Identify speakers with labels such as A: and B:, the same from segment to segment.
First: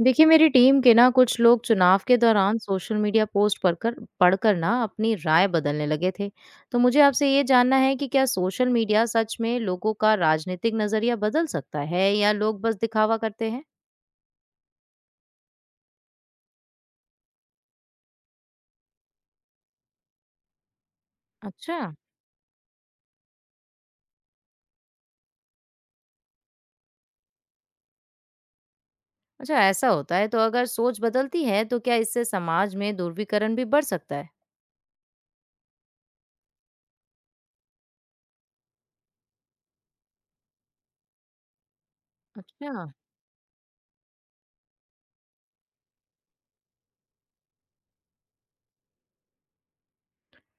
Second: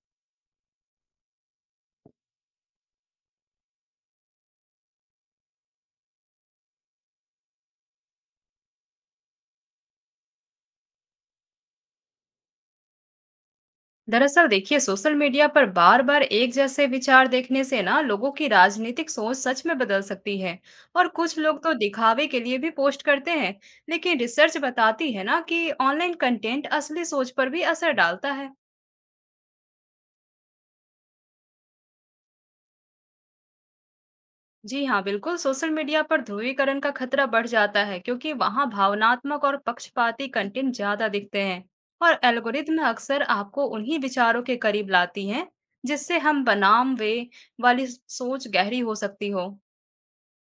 A: देखिए मेरी टीम के ना कुछ लोग चुनाव के दौरान सोशल मीडिया पोस्ट पढ़कर पढ़कर ना अपनी राय बदलने लगे थे। तो मुझे आपसे ये जानना है कि क्या सोशल मीडिया सच में लोगों का राजनीतिक नजरिया बदल सकता है या लोग बस दिखावा करते हैं।
B: दरअसल देखिए सोशल मीडिया पर बार बार एक जैसे विचार देखने से ना लोगों की राजनीतिक सोच सच में बदल सकती है। और कुछ लोग तो
A: अच्छा।
B: दिखावे के लिए भी पोस्ट करते हैं। लेकिन रिसर्च बताती है ना कि ऑनलाइन कंटेंट असली सोच पर भी असर डालता है।
A: अच्छा, ऐसा होता है? तो अगर सोच बदलती है तो क्या इससे समाज में ध्रुवीकरण भी बढ़ सकता है?
B: जी हाँ, बिल्कुल। सोशल मीडिया पर ध्रुवीकरण का खतरा बढ़ जाता है क्योंकि वहाँ भावनात्मक और पक्षपाती कंटेंट ज्यादा दिखते हैं। और
A: अच्छा।
B: एल्गोरिदम अक्सर आपको उन्हीं विचारों के करीब लाती हैं, जिससे हम बनाम वे वाली सोच गहरी हो सकती हो।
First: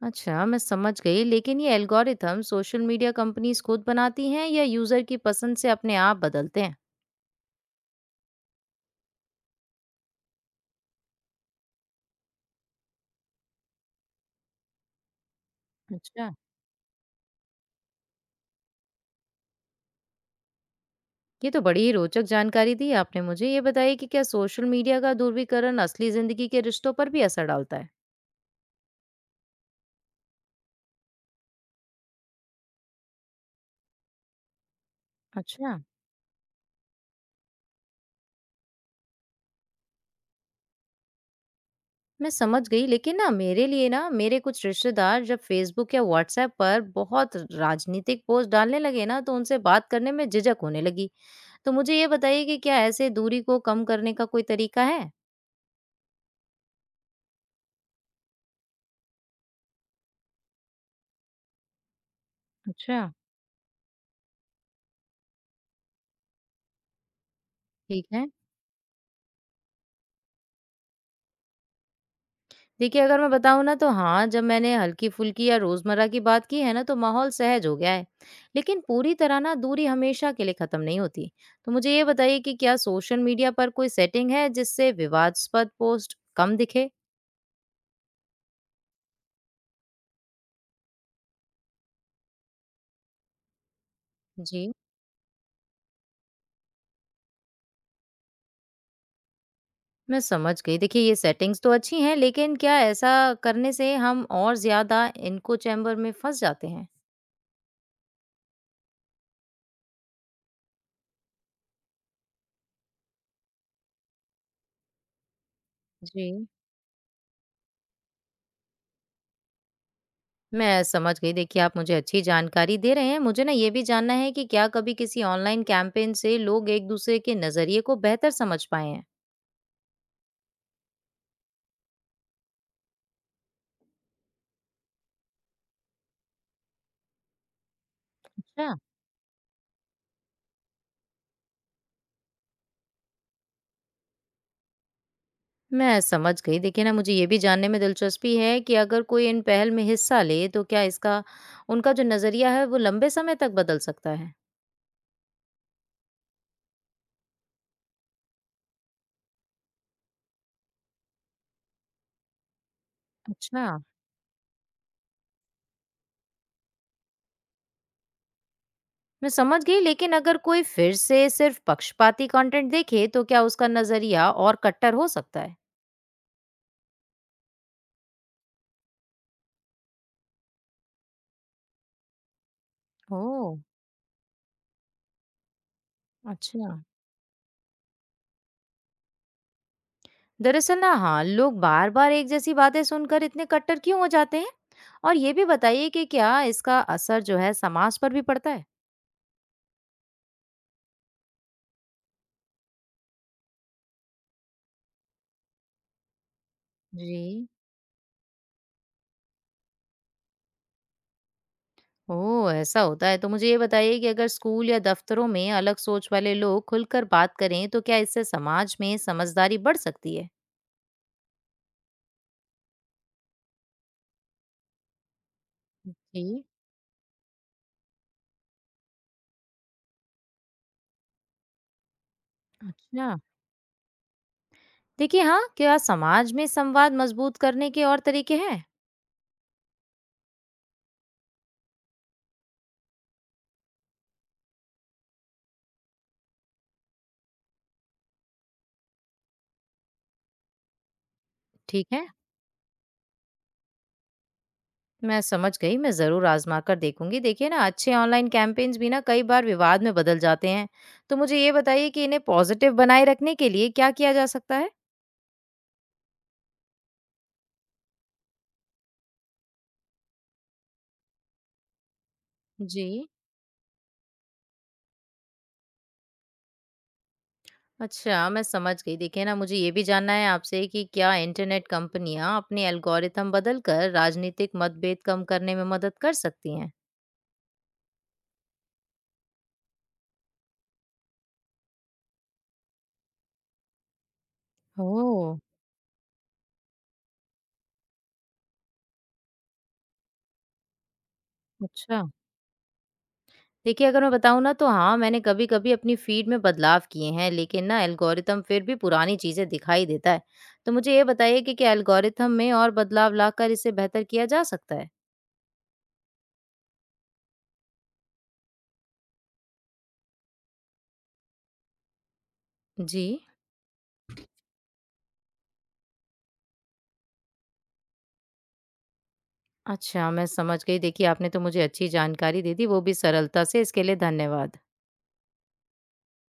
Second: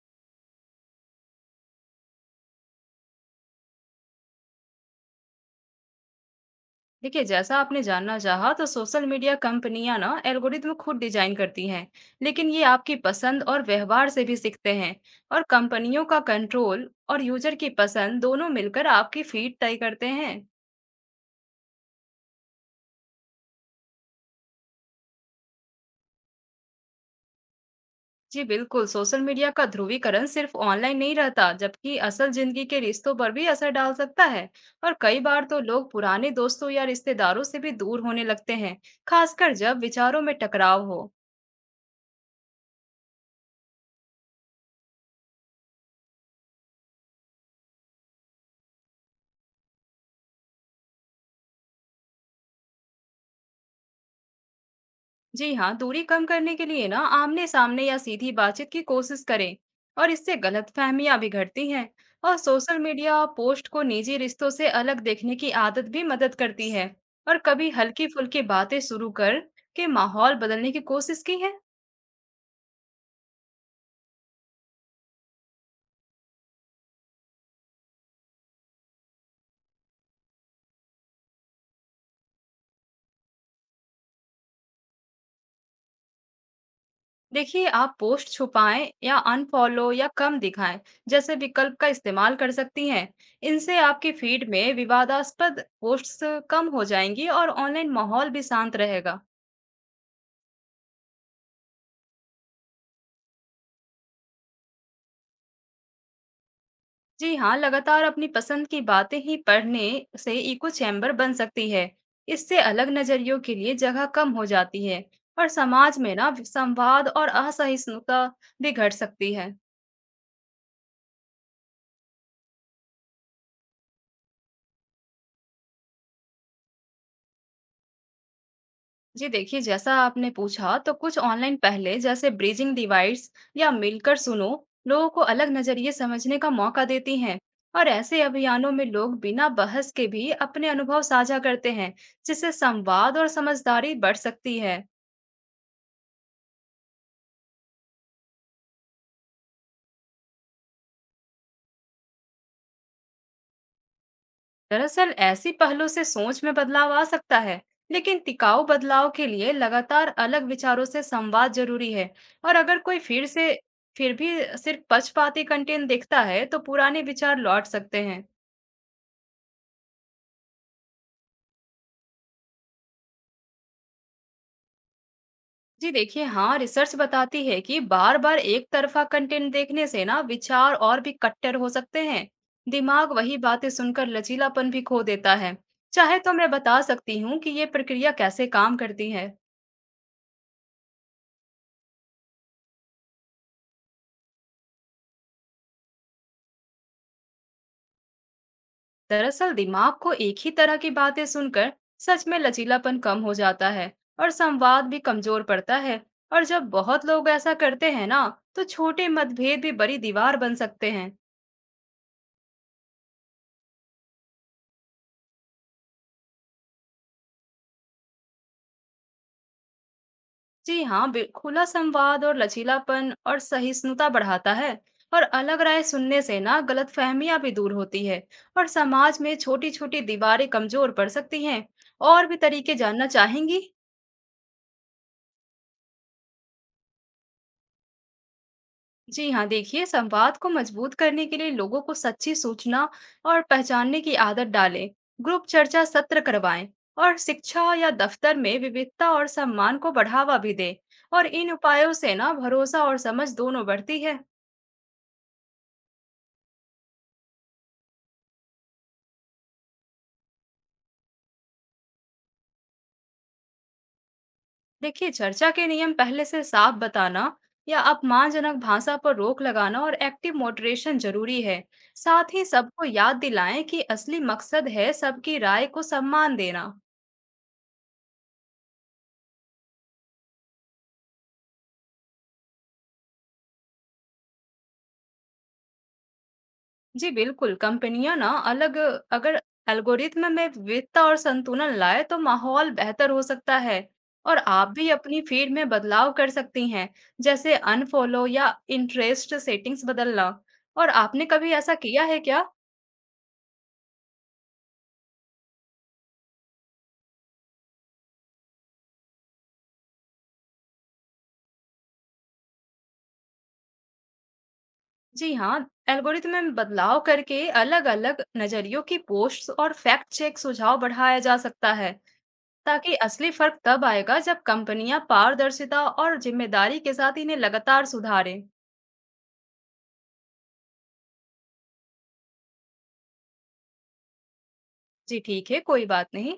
A: अच्छा, मैं समझ गई, लेकिन ये एल्गोरिथम सोशल मीडिया कंपनीज खुद बनाती हैं या यूजर की पसंद से अपने आप बदलते हैं?
B: देखिए, जैसा आपने जानना चाहा, तो सोशल मीडिया कंपनियां ना एल्गोरिदम खुद डिजाइन करती हैं, लेकिन ये आपकी पसंद और व्यवहार से भी सीखते हैं। और कंपनियों का
A: अच्छा।
B: कंट्रोल और यूजर की पसंद दोनों मिलकर आपकी फीड तय करते हैं।
A: ये तो बड़ी ही रोचक जानकारी दी आपने मुझे। ये बताइए कि क्या सोशल मीडिया का दूरबीकरण असली जिंदगी के रिश्तों पर भी असर डालता है?
B: जी बिल्कुल, सोशल मीडिया का ध्रुवीकरण सिर्फ ऑनलाइन नहीं रहता, जबकि असल जिंदगी के रिश्तों पर भी असर डाल सकता है। और कई बार तो
A: अच्छा,
B: लोग पुराने दोस्तों या रिश्तेदारों से भी दूर होने लगते हैं, खासकर जब विचारों में टकराव हो।
A: मैं समझ गई, लेकिन ना मेरे लिए ना मेरे कुछ रिश्तेदार जब फेसबुक या व्हाट्सएप पर बहुत राजनीतिक पोस्ट डालने लगे ना तो उनसे बात करने में झिझक होने लगी। तो मुझे ये बताइए कि क्या ऐसे दूरी को कम करने का कोई तरीका है?
B: जी हाँ, दूरी कम करने के लिए ना आमने सामने या सीधी बातचीत की कोशिश करें। और इससे गलतफहमियां भी घटती हैं। और सोशल
A: अच्छा।
B: मीडिया पोस्ट को निजी रिश्तों से अलग देखने की आदत भी मदद करती है। और कभी
A: ठीक
B: हल्की
A: है।
B: फुल्की बातें शुरू कर के माहौल बदलने की कोशिश की है।
A: देखिए, अगर मैं बताऊँ ना तो हाँ, जब मैंने हल्की-फुल्की या रोज़मर्रा की बात की है ना, तो माहौल सहज हो गया है। लेकिन पूरी तरह ना दूरी हमेशा के लिए ख़त्म नहीं होती। तो मुझे ये बताइए कि क्या सोशल मीडिया पर कोई सेटिंग है जिससे विवादास्पद पोस्ट कम दिखे?
B: देखिए, आप पोस्ट छुपाएं या अनफॉलो या कम दिखाएं जैसे विकल्प का इस्तेमाल कर सकती हैं। इनसे आपके फीड
A: जी।
B: में विवादास्पद पोस्ट्स कम हो जाएंगी और ऑनलाइन माहौल भी शांत रहेगा।
A: मैं समझ गई। देखिए, ये सेटिंग्स तो अच्छी हैं, लेकिन क्या ऐसा करने से हम और ज़्यादा इनको चैम्बर में फँस जाते हैं?
B: जी हाँ, लगातार अपनी पसंद की बातें ही पढ़ने से इको चैम्बर बन सकती है। इससे अलग नजरियों के लिए जगह कम हो जाती है। और समाज में ना
A: जी।
B: संवाद और असहिष्णुता भी घट सकती है।
A: मैं समझ गई। देखिए, आप मुझे अच्छी जानकारी दे रहे हैं। मुझे ना ये भी जानना है कि क्या कभी किसी ऑनलाइन कैंपेन से लोग एक-दूसरे के नज़रिए को बेहतर समझ पाए हैं?
B: जी देखिए, जैसा आपने पूछा, तो कुछ ऑनलाइन पहले जैसे ब्रिजिंग डिवाइड्स या मिलकर सुनो लोगों को अलग नजरिए समझने का मौका देती हैं। और ऐसे अभियानों
A: अच्छा।
B: में लोग बिना बहस के भी अपने अनुभव साझा करते हैं, जिससे संवाद और समझदारी बढ़ सकती है।
A: मैं समझ गई। देखिए ना, मुझे ये भी जानने में दिलचस्पी है कि अगर कोई इन पहल में हिस्सा ले, तो क्या इसका उनका जो नज़रिया है, वो लंबे समय तक बदल सकता है?
B: दरअसल ऐसी पहलों से सोच में बदलाव आ सकता है, लेकिन टिकाऊ बदलाव के लिए लगातार अलग विचारों से संवाद जरूरी है। और अगर कोई फिर से
A: अच्छा।
B: फिर भी सिर्फ पक्षपाती कंटेंट देखता है तो पुराने विचार लौट सकते हैं।
A: मैं समझ गई, लेकिन अगर कोई फिर से सिर्फ पक्षपाती कंटेंट देखे, तो क्या उसका नज़रिया और कट्टर हो सकता है?
B: जी देखिए, हाँ, रिसर्च बताती है कि बार बार एक तरफा कंटेंट देखने से ना विचार और भी कट्टर हो सकते हैं। दिमाग वही
A: ओह!
B: बातें सुनकर लचीलापन भी खो देता है। चाहे तो मैं
A: अच्छा।
B: बता सकती हूँ कि ये प्रक्रिया कैसे काम करती है।
A: दरअसल ना हाँ, लोग बार बार एक जैसी बातें सुनकर इतने कट्टर क्यों हो जाते हैं? और ये भी बताइए कि क्या इसका असर जो है समाज पर भी पड़ता है?
B: दरअसल दिमाग को एक ही तरह की बातें सुनकर सच में लचीलापन कम हो जाता है और संवाद भी कमजोर पड़ता है। और जब बहुत लोग
A: जी।
B: ऐसा करते हैं ना, तो छोटे मतभेद भी बड़ी दीवार बन सकते हैं।
A: ओह, ऐसा होता है? तो मुझे ये बताइए कि अगर स्कूल या दफ्तरों में अलग सोच वाले लोग खुलकर बात करें तो क्या इससे समाज में समझदारी बढ़ सकती है?
B: जी हाँ, खुला संवाद और लचीलापन और सहिष्णुता बढ़ाता है। और अलग राय सुनने से
A: जी।
B: ना गलत फहमियां भी दूर होती है। और समाज में छोटी छोटी दीवारें कमजोर पड़ सकती हैं। और भी तरीके जानना
A: अच्छा।
B: चाहेंगी?
A: देखिए, हाँ, क्या समाज में संवाद मजबूत करने के और तरीके हैं?
B: जी हाँ, देखिए, संवाद को मजबूत करने के लिए लोगों को सच्ची सूचना और पहचानने की आदत डालें। ग्रुप चर्चा सत्र करवाएं और शिक्षा या दफ्तर में विविधता और सम्मान को बढ़ावा भी दें। और इन
A: ठीक
B: उपायों
A: है।
B: से ना भरोसा और समझ दोनों बढ़ती है।
A: मैं समझ गई, मैं ज़रूर आज़मा कर देखूँगी। देखिए ना अच्छे ऑनलाइन कैंपेन्स भी ना कई बार विवाद में बदल जाते हैं। तो मुझे ये बताइए कि इन्हें पॉज़िटिव बनाए रखने के लिए क्या किया जा सकता है?
B: देखिए, चर्चा के नियम पहले से साफ बताना या अपमानजनक भाषा पर रोक लगाना और एक्टिव मोडरेशन जरूरी है। साथ ही सबको
A: जी।
B: याद दिलाएं कि असली मकसद है सबकी राय को सम्मान देना।
A: अच्छा, मैं समझ गई। देखिए ना मुझे ये भी जानना है आपसे कि क्या इंटरनेट कंपनियाँ अपने एल्गोरिथम बदलकर राजनीतिक मतभेद कम करने में मदद कर सकती हैं?
B: जी बिल्कुल, कंपनियाँ ना अलग अगर एल्गोरिथ्म में विविधता और संतुलन लाए तो माहौल बेहतर हो सकता है। और आप भी अपनी
A: ओह!
B: फीड में बदलाव कर सकती हैं, जैसे अनफॉलो या इंटरेस्ट सेटिंग्स बदलना। और आपने कभी ऐसा
A: अच्छा।
B: किया है क्या?
A: देखिए, अगर मैं बताऊँ ना तो हाँ, मैंने कभी-कभी अपनी फ़ीड में बदलाव किए हैं, लेकिन ना एल्गोरिथ्म फिर भी पुरानी चीज़ें दिखाई देता है। तो मुझे ये बताइए कि क्या एल्गोरिथ्म में और बदलाव लाकर इसे बेहतर किया जा सकता है?
B: जी हाँ, एल्गोरिथ्म में बदलाव करके अलग-अलग नज़रियों की पोस्ट्स और फैक्ट चेक सुझाव बढ़ाया जा सकता है, ताकि
A: जी।
B: असली फर्क तब आएगा जब कंपनियां पारदर्शिता और जिम्मेदारी के साथ इन्हें लगातार सुधारें।
A: अच्छा, मैं समझ गई। देखिए, आपने तो मुझे अच्छी जानकारी दे दी, वो भी सरलता से। इसके लिए धन्यवाद।
B: जी ठीक है, कोई बात नहीं।